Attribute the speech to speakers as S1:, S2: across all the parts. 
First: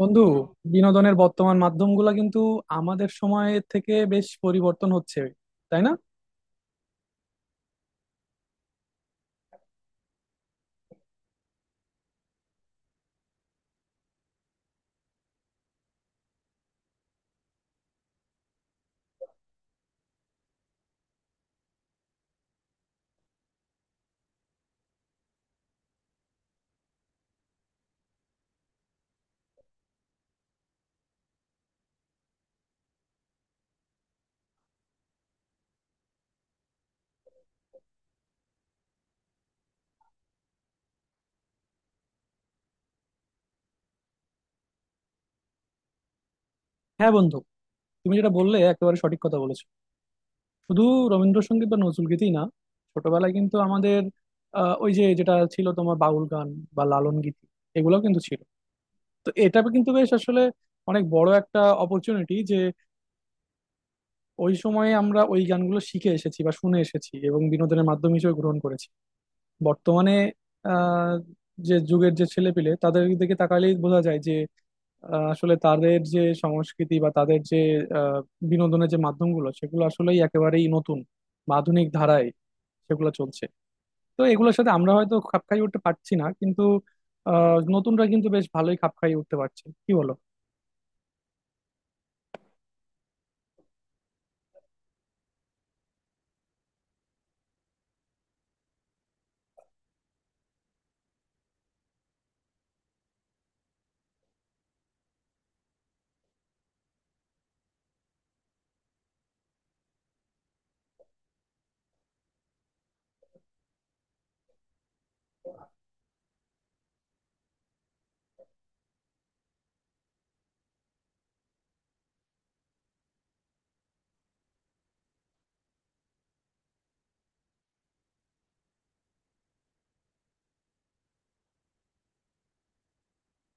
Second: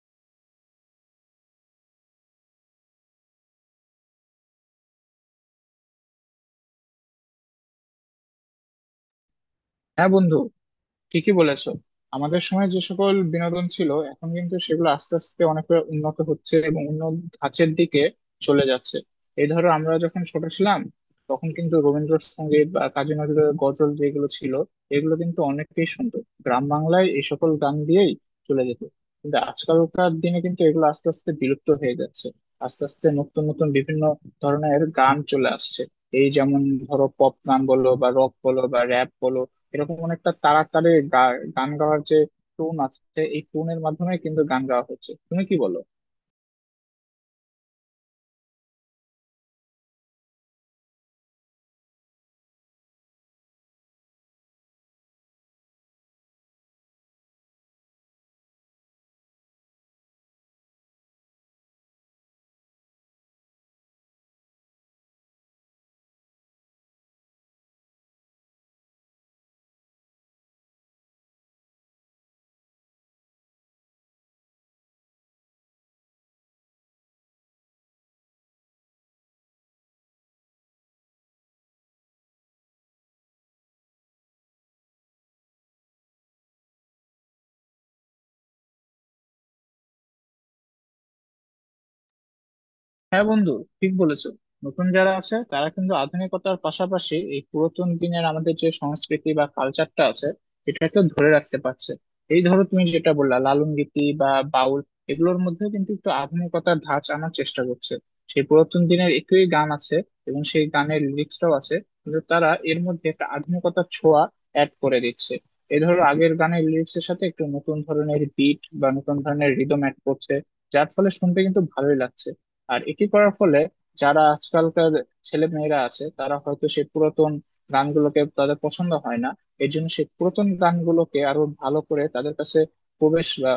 S1: বন্ধু, বিনোদনের বর্তমান মাধ্যমগুলো কিন্তু আমাদের সময়ের থেকে বেশ পরিবর্তন হচ্ছে, তাই না?
S2: হ্যাঁ বন্ধু, ঠিকই বলেছো। আমাদের সময় যে সকল বিনোদন ছিল এখন কিন্তু সেগুলো আস্তে আস্তে অনেকটা উন্নত হচ্ছে এবং উন্নত ধাঁচের দিকে চলে যাচ্ছে। এই ধরো আমরা যখন ছোট ছিলাম তখন কিন্তু রবীন্দ্রসঙ্গীত বা কাজী নজরুলের গজল যেগুলো ছিল এগুলো কিন্তু অনেকেই শুনতো। গ্রাম বাংলায় এই সকল গান দিয়েই চলে যেত। কিন্তু আজকালকার দিনে কিন্তু এগুলো আস্তে আস্তে বিলুপ্ত হয়ে যাচ্ছে। আস্তে আস্তে নতুন নতুন বিভিন্ন ধরনের গান চলে আসছে। এই যেমন ধরো পপ গান বলো বা রক বলো বা র্যাপ বলো, এরকম অনেকটা তাড়াতাড়ি গান গাওয়ার যে টোন আছে এই টোনের মাধ্যমে কিন্তু গান গাওয়া হচ্ছে। তুমি কি বলো?
S1: হ্যাঁ বন্ধু, তুমি যেটা বললে একেবারে সঠিক কথা বলেছো। শুধু রবীন্দ্রসঙ্গীত বা নজরুলগীতি না, ছোটবেলায় কিন্তু আমাদের ওই যে যেটা ছিল তোমার বাউল গান বা লালন গীতি, এগুলোও কিন্তু ছিল। তো এটা কিন্তু বেশ আসলে অনেক বড় একটা অপরচুনিটি যে ওই সময়ে আমরা ওই গানগুলো শিখে এসেছি বা শুনে এসেছি এবং বিনোদনের মাধ্যম হিসেবে গ্রহণ করেছি। বর্তমানে আহ, যে যুগের যে ছেলেপিলে তাদের দিকে তাকালেই বোঝা যায় যে আসলে তাদের যে সংস্কৃতি বা তাদের যে আহ, বিনোদনের যে মাধ্যমগুলো, সেগুলো আসলেই একেবারেই নতুন বা আধুনিক ধারায় সেগুলো চলছে। তো এগুলোর সাথে আমরা হয়তো খাপ খাইয়ে উঠতে পারছি না, কিন্তু নতুনরা কিন্তু বেশ ভালোই খাপ খাইয়ে উঠতে পারছে, কি বলো?
S2: হ্যাঁ বন্ধু, ঠিক বলেছো। নতুন যারা আছে তারা কিন্তু আধুনিকতার পাশাপাশি এই পুরাতন দিনের আমাদের যে সংস্কৃতি বা কালচারটা আছে এটাকে ধরে রাখতে পারছে। এই ধরো তুমি যেটা বললা লালন গীতি বা বাউল, এগুলোর মধ্যে কিন্তু একটু আধুনিকতার ধাঁচ আনার চেষ্টা করছে। সেই পুরাতন দিনের একই গান আছে এবং সেই গানের লিরিক্সটাও আছে, কিন্তু তারা এর মধ্যে একটা আধুনিকতার ছোঁয়া অ্যাড করে দিচ্ছে। এই ধরো আগের গানের লিরিক্সের সাথে একটু নতুন ধরনের বিট বা নতুন ধরনের রিদম অ্যাড করছে, যার ফলে শুনতে কিন্তু ভালোই লাগছে। আর এটি করার ফলে যারা আজকালকার ছেলে মেয়েরা আছে তারা হয়তো সেই পুরাতন গানগুলোকে তাদের পছন্দ হয় না। এর জন্য সেই পুরাতন গানগুলোকে আরো ভালো করে তাদের কাছে প্রবেশ বা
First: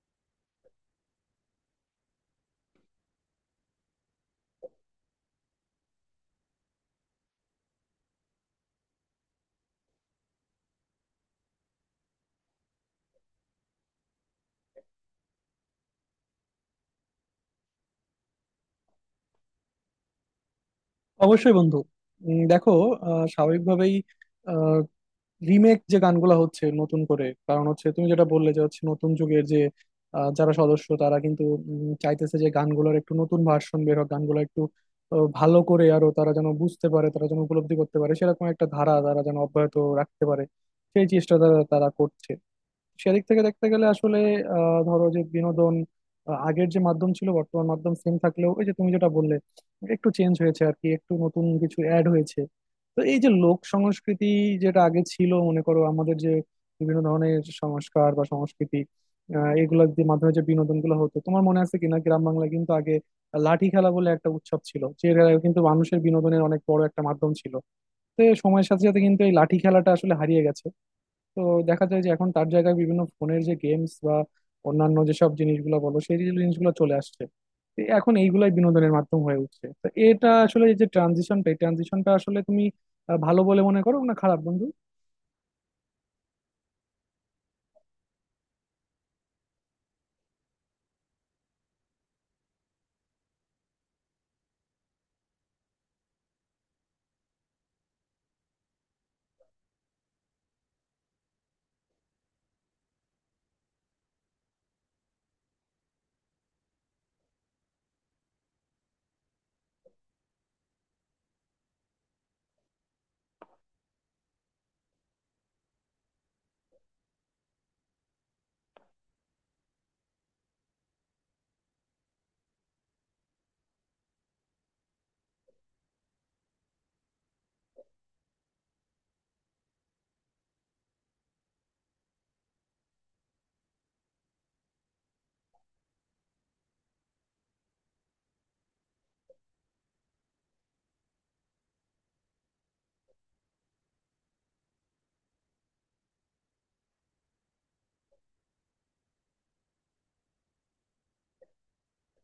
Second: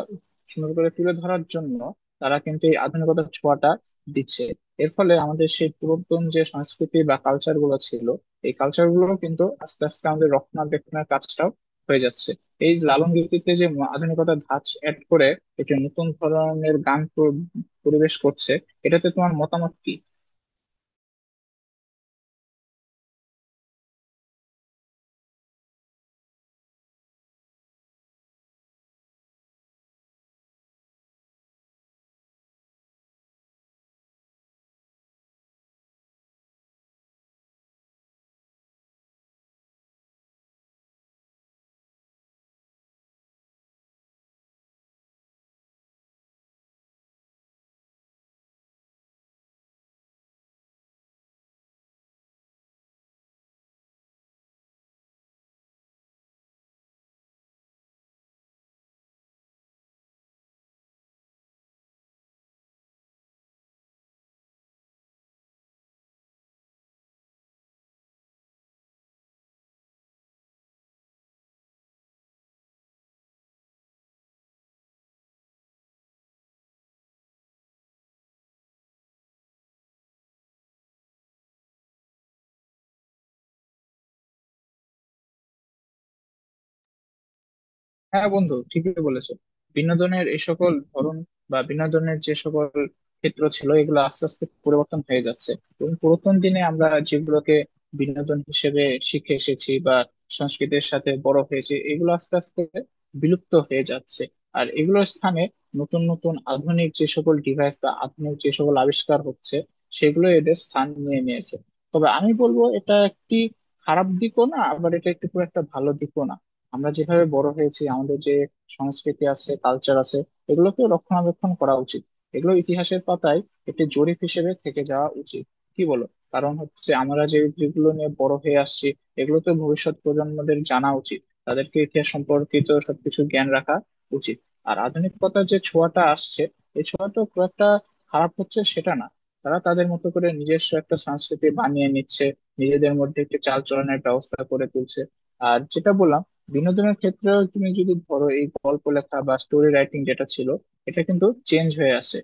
S2: সুন্দর করে তুলে ধরার জন্য তারা কিন্তু এই আধুনিকতার ছোঁয়াটা দিচ্ছে। এর ফলে আমাদের সেই পুরাতন যে সংস্কৃতি বা কালচার গুলো ছিল, এই কালচার গুলো কিন্তু আস্তে আস্তে আমাদের রক্ষণাবেক্ষণের কাজটাও হয়ে যাচ্ছে। এই লালন গীতিতে যে আধুনিকতার ধাঁচ অ্যাড করে একটি নতুন ধরনের গান পরিবেশ করছে, এটাতে তোমার মতামত কি?
S1: অবশ্যই বন্ধু। দেখো, স্বাভাবিকভাবেই রিমেক যে গানগুলো হচ্ছে নতুন করে, কারণ হচ্ছে তুমি যেটা বললে যে, হচ্ছে নতুন যুগের যে যারা সদস্য তারা কিন্তু চাইতেছে যে গানগুলোর একটু নতুন ভার্সন বের হোক, গানগুলো একটু ভালো করে আরো তারা যেন বুঝতে পারে, তারা যেন উপলব্ধি করতে পারে, সেরকম একটা ধারা তারা যেন অব্যাহত রাখতে পারে। সেই চেষ্টা তারা তারা করছে। সেদিক থেকে দেখতে গেলে আসলে ধরো যে বিনোদন আগের যে মাধ্যম ছিল, বর্তমান মাধ্যম সেম থাকলেও ওই যে তুমি যেটা বললে, একটু চেঞ্জ হয়েছে আর কি, একটু নতুন কিছু অ্যাড হয়েছে। তো এই যে লোক সংস্কৃতি যেটা আগে ছিল, মনে করো আমাদের যে বিভিন্ন ধরনের সংস্কার বা সংস্কৃতি, এগুলোর যে মাধ্যমে যে বিনোদন গুলো হতো, তোমার মনে আছে কিনা গ্রাম বাংলায় কিন্তু আগে লাঠি খেলা বলে একটা উৎসব ছিল, যেটা কিন্তু মানুষের বিনোদনের অনেক বড় একটা মাধ্যম ছিল। তো সময়ের সাথে সাথে কিন্তু এই লাঠি খেলাটা আসলে হারিয়ে গেছে। তো দেখা যায় যে এখন তার জায়গায় বিভিন্ন ফোনের যে গেমস বা অন্যান্য যেসব জিনিসগুলো বলো, সেই জিনিসগুলো চলে আসছে। তো এখন এইগুলাই বিনোদনের মাধ্যম হয়ে উঠছে। তো এটা আসলে এই যে ট্রানজিশনটা, এই ট্রানজিশনটা আসলে তুমি ভালো বলে মনে করো না খারাপ, বন্ধু?
S2: হ্যাঁ বন্ধু, ঠিকই বলেছো। বিনোদনের এই সকল ধরন বা বিনোদনের যে সকল ক্ষেত্র ছিল এগুলো আস্তে আস্তে পরিবর্তন হয়ে যাচ্ছে। এবং পুরাতন দিনে আমরা যেগুলোকে বিনোদন হিসেবে শিখে এসেছি বা সংস্কৃতির সাথে বড় হয়েছে এগুলো আস্তে আস্তে বিলুপ্ত হয়ে যাচ্ছে। আর এগুলোর স্থানে নতুন নতুন আধুনিক যে সকল ডিভাইস বা আধুনিক যে সকল আবিষ্কার হচ্ছে সেগুলো এদের স্থান নিয়ে নিয়েছে। তবে আমি বলবো এটা একটি খারাপ দিকও না, আবার এটা একটু খুব একটা ভালো দিকও না। আমরা যেভাবে বড় হয়েছি আমাদের যে সংস্কৃতি আছে কালচার আছে এগুলোকে রক্ষণাবেক্ষণ করা উচিত। এগুলো ইতিহাসের পাতায় একটি জরিপ হিসেবে থেকে যাওয়া উচিত, কি বলো? কারণ হচ্ছে আমরা যে যেগুলো নিয়ে বড় হয়ে আসছি এগুলো তো ভবিষ্যৎ প্রজন্মদের জানা উচিত। তাদেরকে ইতিহাস সম্পর্কিত সবকিছু জ্ঞান রাখা উচিত। আর আধুনিকতার যে ছোঁয়াটা আসছে এই ছোঁয়াটা খুব একটা খারাপ হচ্ছে সেটা না। তারা তাদের মতো করে নিজস্ব একটা সংস্কৃতি বানিয়ে নিচ্ছে, নিজেদের মধ্যে একটি চালচলনের ব্যবস্থা করে তুলছে। আর যেটা বললাম, বিনোদনের ক্ষেত্রেও তুমি যদি ধরো এই গল্প লেখা বা স্টোরি রাইটিং যেটা ছিল এটা কিন্তু চেঞ্জ হয়ে আসছে।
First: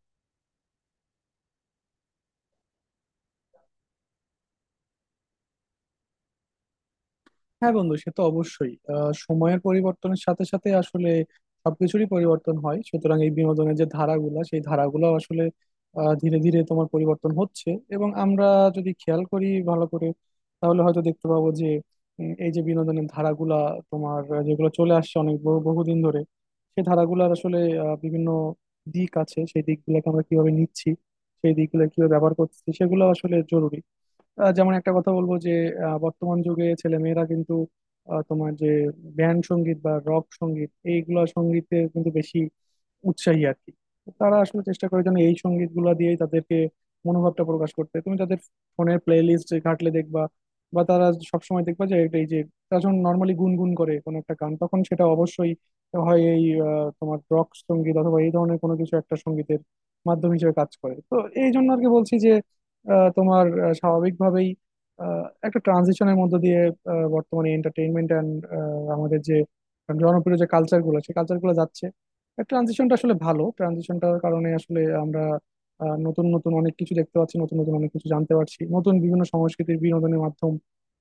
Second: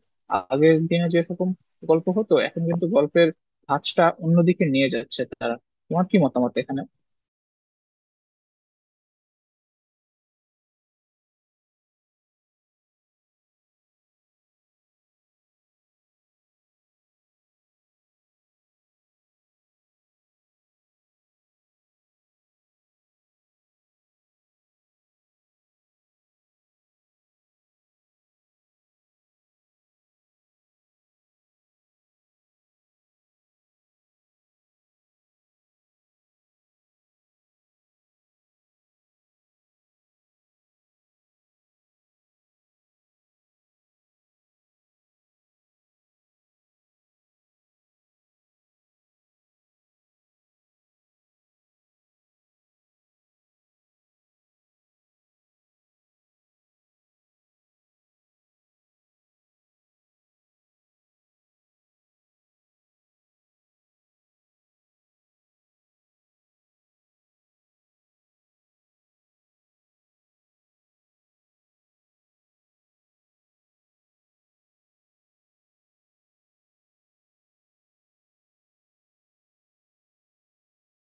S2: আগের দিনে যেরকম গল্প হতো এখন কিন্তু গল্পের ধাঁচটা অন্যদিকে নিয়ে যাচ্ছে তারা। তোমার কি মতামত এখানে?
S1: হ্যাঁ বন্ধু, সে তো অবশ্যই। সময়ের পরিবর্তনের সাথে সাথে আসলে সবকিছুরই পরিবর্তন হয়, সুতরাং এই বিনোদনের যে ধারাগুলো, সেই ধারাগুলো আসলে ধীরে ধীরে তোমার পরিবর্তন হচ্ছে। এবং আমরা যদি খেয়াল করি ভালো করে, তাহলে হয়তো দেখতে পাবো যে এই যে বিনোদনের ধারাগুলা তোমার যেগুলো চলে আসছে অনেক বহুদিন ধরে, সেই ধারাগুলার আসলে বিভিন্ন দিক আছে, সেই দিকগুলোকে আমরা কিভাবে নিচ্ছি, সেই দিকগুলো কিভাবে ব্যবহার করছি, সেগুলো আসলে জরুরি। যেমন একটা কথা বলবো যে বর্তমান যুগে ছেলে মেয়েরা কিন্তু তোমার যে ব্যান্ড সঙ্গীত বা রক সঙ্গীত, এইগুলা সঙ্গীতে কিন্তু বেশি উৎসাহী আর কি। তারা আসলে চেষ্টা করে যেন এই সঙ্গীত গুলা দিয়েই তাদেরকে মনোভাবটা প্রকাশ করতে। তুমি তাদের ফোনের প্লে লিস্ট ঘাটলে দেখবা, বা তারা সবসময় দেখবা যে এটা, এই যে তারা যখন নর্মালি গুনগুন করে কোনো একটা গান, তখন সেটা অবশ্যই হয় এই তোমার রক সঙ্গীত অথবা এই ধরনের কোনো কিছু একটা সঙ্গীতের মাধ্যম হিসেবে কাজ করে। তো এই জন্য আর কি বলছি যে তোমার স্বাভাবিকভাবেই একটা ট্রানজিশনের মধ্য দিয়ে বর্তমানে এন্টারটেইনমেন্ট অ্যান্ড আমাদের যে জনপ্রিয় যে কালচার গুলো, সেই কালচার গুলো যাচ্ছে। ট্রানজিশনটা আসলে ভালো, ট্রানজিশনটার কারণে আসলে আমরা নতুন নতুন অনেক কিছু দেখতে পাচ্ছি, নতুন নতুন অনেক কিছু জানতে পারছি, নতুন বিভিন্ন সংস্কৃতির বিনোদনের মাধ্যম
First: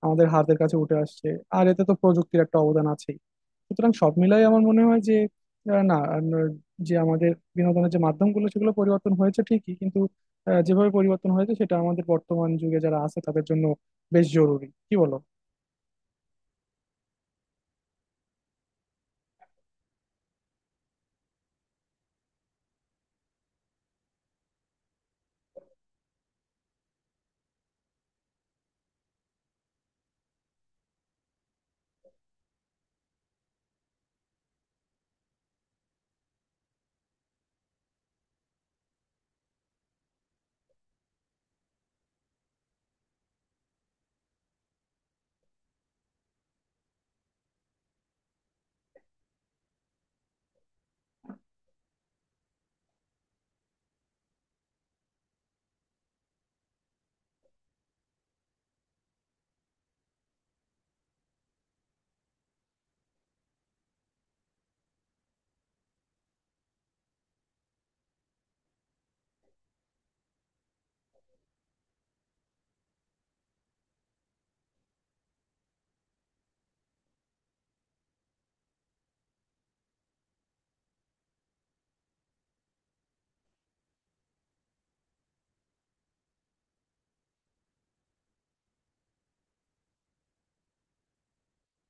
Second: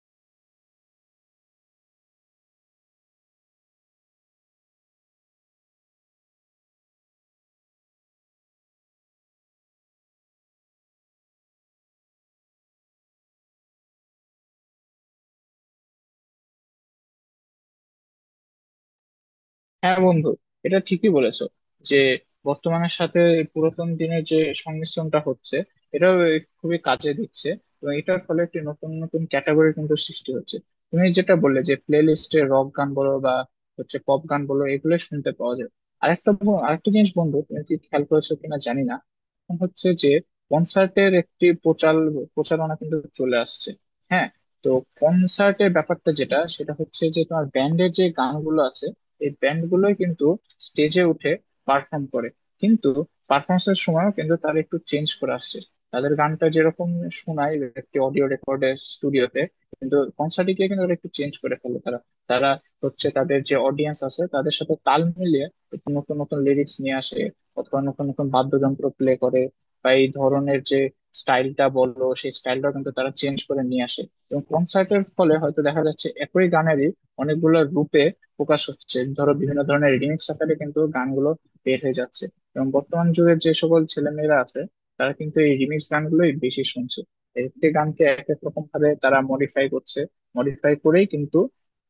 S1: আমাদের হাতের কাছে উঠে আসছে। আর এতে তো প্রযুক্তির একটা অবদান আছেই। সুতরাং সব মিলাই আমার মনে হয় যে আহ, না আহ, যে আমাদের বিনোদনের যে মাধ্যমগুলো সেগুলো পরিবর্তন হয়েছে ঠিকই, কিন্তু যেভাবে পরিবর্তন হয়েছে সেটা আমাদের বর্তমান যুগে যারা আছে তাদের জন্য বেশ জরুরি, কি বলো?
S2: হ্যাঁ বন্ধু, এটা ঠিকই বলেছো যে বর্তমানের সাথে এই পুরাতন দিনের যে সংমিশ্রণটা হচ্ছে এটা খুবই কাজে দিচ্ছে। এবং এটার ফলে একটি নতুন নতুন ক্যাটাগরি কিন্তু সৃষ্টি হচ্ছে। তুমি যেটা বললে যে প্লে লিস্টে রক গান বলো বা হচ্ছে পপ গান বলো এগুলো শুনতে পাওয়া যায়। আরেকটা আরেকটা জিনিস বন্ধু, তুমি কি খেয়াল করেছো কিনা জানি না, এখন হচ্ছে যে কনসার্টের একটি প্রচার প্রচারণা কিন্তু চলে আসছে। হ্যাঁ। তো কনসার্টের ব্যাপারটা যেটা সেটা হচ্ছে যে তোমার ব্যান্ডের যে গানগুলো আছে এই ব্যান্ড গুলোই কিন্তু স্টেজে উঠে পারফর্ম করে। কিন্তু পারফরমেন্স এর সময়ও কিন্তু তারা একটু চেঞ্জ করে আসছে। তাদের গানটা যেরকম শোনায় একটি অডিও রেকর্ডে স্টুডিওতে, কিন্তু কনসার্টে গিয়ে কিন্তু ওরা একটু চেঞ্জ করে ফেলে তারা। তারা হচ্ছে তাদের যে অডিয়েন্স আছে তাদের সাথে তাল মিলিয়ে একটু নতুন নতুন লিরিক্স নিয়ে আসে, অথবা নতুন নতুন বাদ্যযন্ত্র প্লে করে, বা এই ধরনের যে স্টাইলটা বললো সেই স্টাইলটা কিন্তু তারা চেঞ্জ করে নিয়ে আসে। এবং কনসার্টের ফলে হয়তো দেখা যাচ্ছে একই গানেরই অনেকগুলো রূপে প্রকাশ হচ্ছে, ধরো বিভিন্ন ধরনের রিমিক্স আকারে কিন্তু গানগুলো বের হয়ে যাচ্ছে। এবং বর্তমান যুগের যে সকল ছেলেমেয়েরা আছে তারা কিন্তু এই রিমিক্স গানগুলোই বেশি শুনছে। এক একটি গানকে এক এক রকম ভাবে তারা মডিফাই করছে, মডিফাই করেই কিন্তু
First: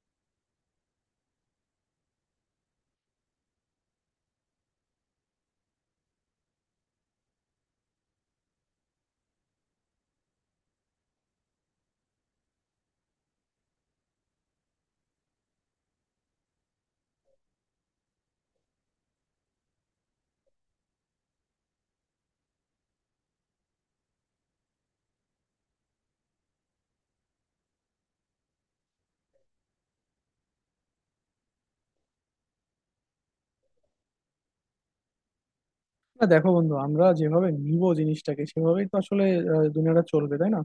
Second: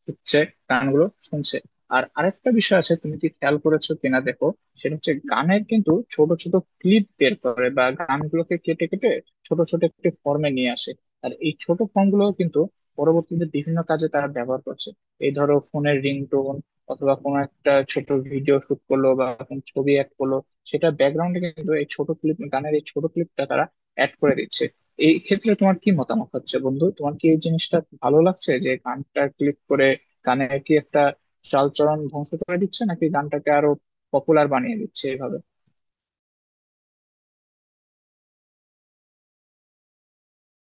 S2: হচ্ছে গানগুলো শুনছে। আর আরেকটা বিষয় আছে, তুমি কি খেয়াল করেছো কিনা দেখো, সেটা হচ্ছে গানের কিন্তু ছোট ছোট ক্লিপ বের করে বা গানগুলোকে কেটে কেটে ছোট ছোট একটি ফর্মে নিয়ে আসে। আর এই ছোট ফর্মগুলো কিন্তু পরবর্তীতে বিভিন্ন কাজে তারা ব্যবহার করছে। এই ধরো ফোনের রিংটোন অথবা কোনো একটা ছোট ভিডিও শুট করলো বা কোনো ছবি অ্যাড করলো, সেটা ব্যাকগ্রাউন্ডে কিন্তু এই ছোট ক্লিপ গানের এই ছোট ক্লিপটা তারা অ্যাড করে দিচ্ছে। এই ক্ষেত্রে তোমার কি মতামত হচ্ছে বন্ধু? তোমার কি এই জিনিসটা ভালো লাগছে যে গানটা ক্লিক করে গানে কি একটা চালচরণ ধ্বংস করে দিচ্ছে নাকি গানটাকে আরো পপুলার বানিয়ে দিচ্ছে এভাবে?
S1: না দেখো বন্ধু, আমরা যেভাবে নিব জিনিসটাকে সেভাবেই তো আসলে দুনিয়াটা চলবে, তাই না?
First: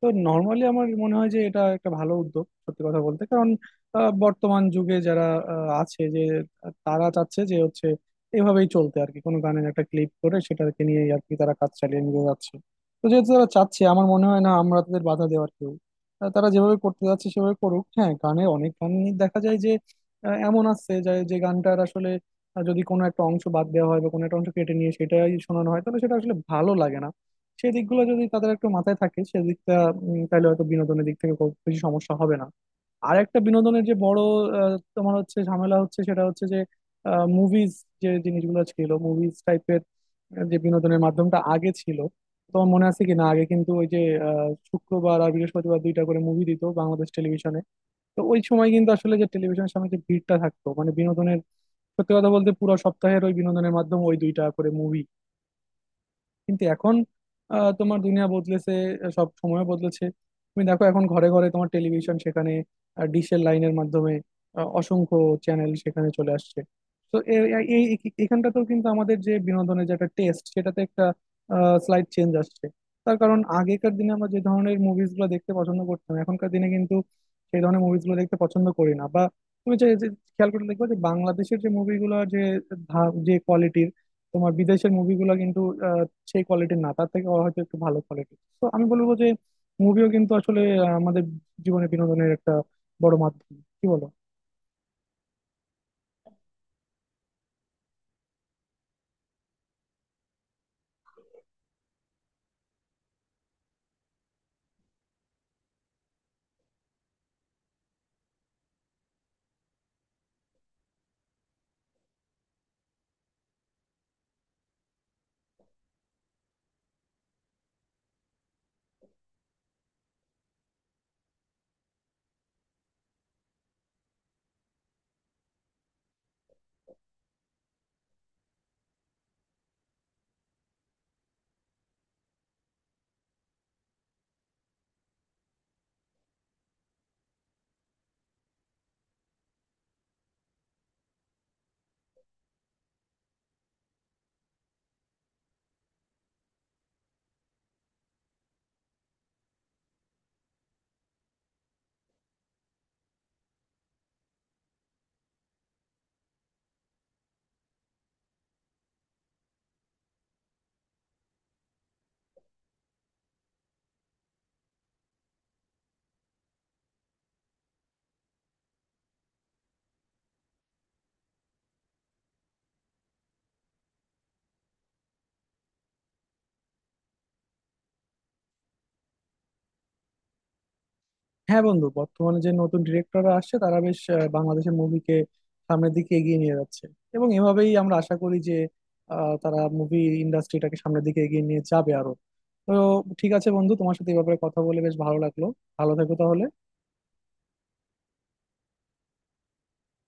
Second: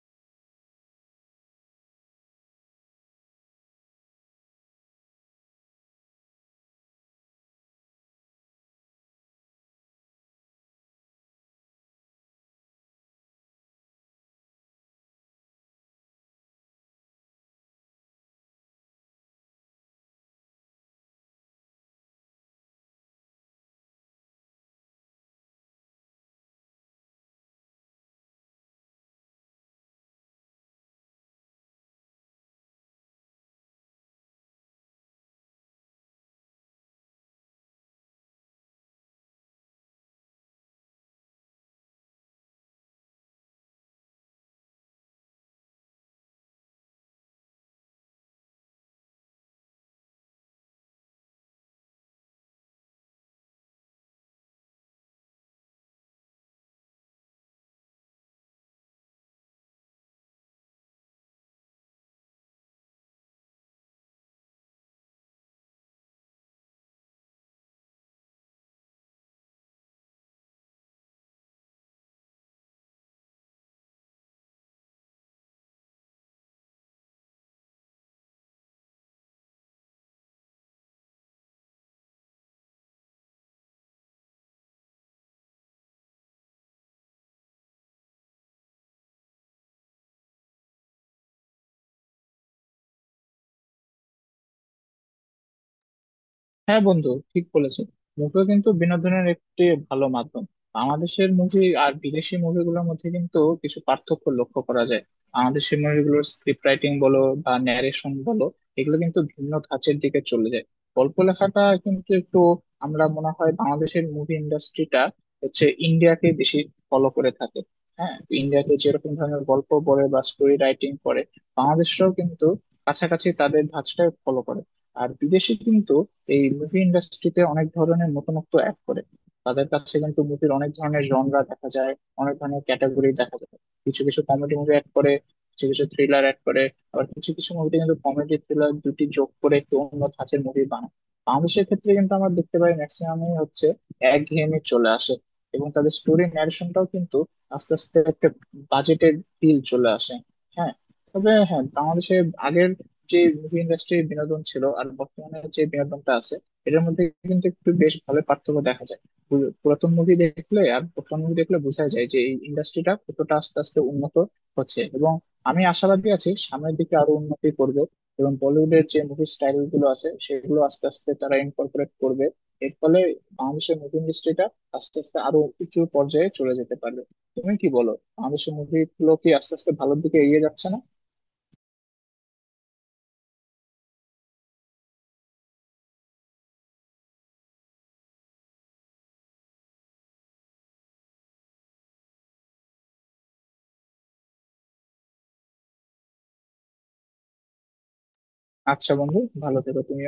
S1: তো নর্মালি আমার মনে হয় যে এটা একটা ভালো উদ্যোগ, সত্যি কথা বলতে। কারণ বর্তমান যুগে যারা আছে যে তারা চাচ্ছে যে, হচ্ছে এভাবেই চলতে আর কি। কোনো গানের একটা ক্লিপ করে সেটাকে নিয়ে আর কি তারা কাজ চালিয়ে নিয়ে যাচ্ছে। তো যেহেতু তারা চাচ্ছে, আমার মনে হয় না আমরা তাদের বাধা দেওয়ার কেউ। তারা যেভাবে করতে যাচ্ছে সেভাবে করুক। হ্যাঁ, গানে অনেক গান দেখা যায় যে এমন আছে যে গানটার আসলে আর যদি কোনো একটা অংশ বাদ দেওয়া হয় বা কোনো একটা অংশ কেটে নিয়ে সেটাই শোনানো হয়, তাহলে সেটা আসলে ভালো লাগে না। সেই দিকগুলো যদি তাদের একটু মাথায় থাকে, সেদিকটা তাহলে হয়তো বিনোদনের দিক থেকে খুব বেশি সমস্যা হবে না। আর একটা বিনোদনের যে বড় তোমার হচ্ছে ঝামেলা হচ্ছে, সেটা হচ্ছে যে মুভিজ, যে জিনিসগুলো ছিল মুভিজ টাইপের, যে বিনোদনের মাধ্যমটা আগে ছিল, তোমার মনে আছে কি না আগে কিন্তু ওই যে শুক্রবার আর বৃহস্পতিবার দুইটা করে মুভি দিত বাংলাদেশ টেলিভিশনে। তো ওই সময় কিন্তু আসলে যে টেলিভিশনের সামনে যে ভিড়টা থাকতো, মানে বিনোদনের, সত্যি কথা বলতে পুরো সপ্তাহের ওই বিনোদনের মাধ্যম ওই দুইটা করে মুভি। কিন্তু এখন তোমার দুনিয়া বদলেছে, সব সময় বদলেছে। তুমি দেখো এখন ঘরে ঘরে তোমার টেলিভিশন, সেখানে ডিশের লাইনের মাধ্যমে অসংখ্য চ্যানেল সেখানে চলে আসছে। তো এই এখানটাতেও কিন্তু আমাদের যে বিনোদনের যে একটা টেস্ট, সেটাতে একটা স্লাইড চেঞ্জ আসছে। তার কারণ, আগেকার দিনে আমরা যে ধরনের মুভিজ গুলো দেখতে পছন্দ করতাম, এখনকার দিনে কিন্তু সেই ধরনের মুভিজ গুলো দেখতে পছন্দ করি না। বা তুমি যে যে খেয়াল করে দেখবে যে বাংলাদেশের যে মুভিগুলো যে যে কোয়ালিটির, তোমার বিদেশের মুভিগুলো কিন্তু সেই কোয়ালিটির না, তার থেকে হয়তো একটু ভালো কোয়ালিটি। তো আমি বলবো যে মুভিও কিন্তু আসলে আমাদের জীবনে বিনোদনের একটা বড় মাধ্যম, কি বলো?
S2: হ্যাঁ বন্ধু, ঠিক বলেছো। মুভিও কিন্তু বিনোদনের একটি ভালো মাধ্যম। বাংলাদেশের মুভি আর বিদেশি মুভিগুলোর মধ্যে কিন্তু কিছু পার্থক্য লক্ষ্য করা যায়। বাংলাদেশি মুভিগুলোর স্ক্রিপ্ট রাইটিং বলো বা ন্যারেশন বলো, এগুলো কিন্তু ভিন্ন ধাঁচের দিকে চলে যায়। গল্প লেখাটা কিন্তু একটু, আমরা মনে হয় বাংলাদেশের মুভি ইন্ডাস্ট্রিটা হচ্ছে ইন্ডিয়াকে বেশি ফলো করে থাকে। হ্যাঁ। ইন্ডিয়াতে যেরকম ধরনের গল্প বলে বা স্টোরি রাইটিং করে, বাংলাদেশরাও কিন্তু কাছাকাছি তাদের ধাঁচটা ফলো করে। আর বিদেশে কিন্তু এই মুভি ইন্ডাস্ট্রিতে অনেক ধরনের নতুনত্ব অ্যাড করে। তাদের কাছে কিন্তু মুভির অনেক ধরনের জনরা দেখা যায়, অনেক ধরনের ক্যাটাগরি দেখা যায়। কিছু কিছু কমেডি মুভি অ্যাড করে, কিছু কিছু থ্রিলার অ্যাড করে, আবার কিছু কিছু মুভিতে কিন্তু কমেডি থ্রিলার দুটি যোগ করে একটু অন্য ধাঁচের মুভি বানায়। বাংলাদেশের ক্ষেত্রে কিন্তু আমরা দেখতে পাই ম্যাক্সিমামই হচ্ছে একঘেয়েমি চলে আসে। এবং তাদের স্টোরি ন্যারেশনটাও কিন্তু আস্তে আস্তে একটা বাজেটের ফিল চলে আসে। হ্যাঁ। তবে হ্যাঁ, বাংলাদেশে আগের যে মুভি ইন্ডাস্ট্রির বিনোদন ছিল আর বর্তমানে যে বিনোদনটা আছে এটার মধ্যে কিন্তু একটু বেশ ভালো পার্থক্য দেখা যায়। পুরাতন মুভি দেখলে আর বর্তমান মুভি দেখলে বোঝা যায় যে এই ইন্ডাস্ট্রিটা কতটা আস্তে আস্তে উন্নত হচ্ছে। এবং আমি আশাবাদী আছি সামনের দিকে আরো উন্নতি করবে, এবং বলিউডের যে মুভি স্টাইল গুলো আছে সেগুলো আস্তে আস্তে তারা ইনকর্পোরেট করবে। এর ফলে বাংলাদেশের মুভি ইন্ডাস্ট্রিটা আস্তে আস্তে আরো উঁচু পর্যায়ে চলে যেতে পারবে। তুমি কি বলো, বাংলাদেশের মুভি গুলো কি আস্তে আস্তে ভালোর দিকে এগিয়ে যাচ্ছে না?
S1: হ্যাঁ বন্ধু, বর্তমানে যে নতুন ডিরেক্টররা আসছে তারা বেশ বাংলাদেশের মুভিকে সামনের দিকে এগিয়ে নিয়ে যাচ্ছে। এবং এভাবেই আমরা আশা করি যে তারা মুভি ইন্ডাস্ট্রিটাকে সামনের দিকে এগিয়ে নিয়ে যাবে আরো। তো ঠিক আছে বন্ধু, তোমার সাথে এই ব্যাপারে কথা বলে বেশ ভালো লাগলো। ভালো থেকো তাহলে।
S2: আচ্ছা বন্ধু, ভালো থেকো তুমি।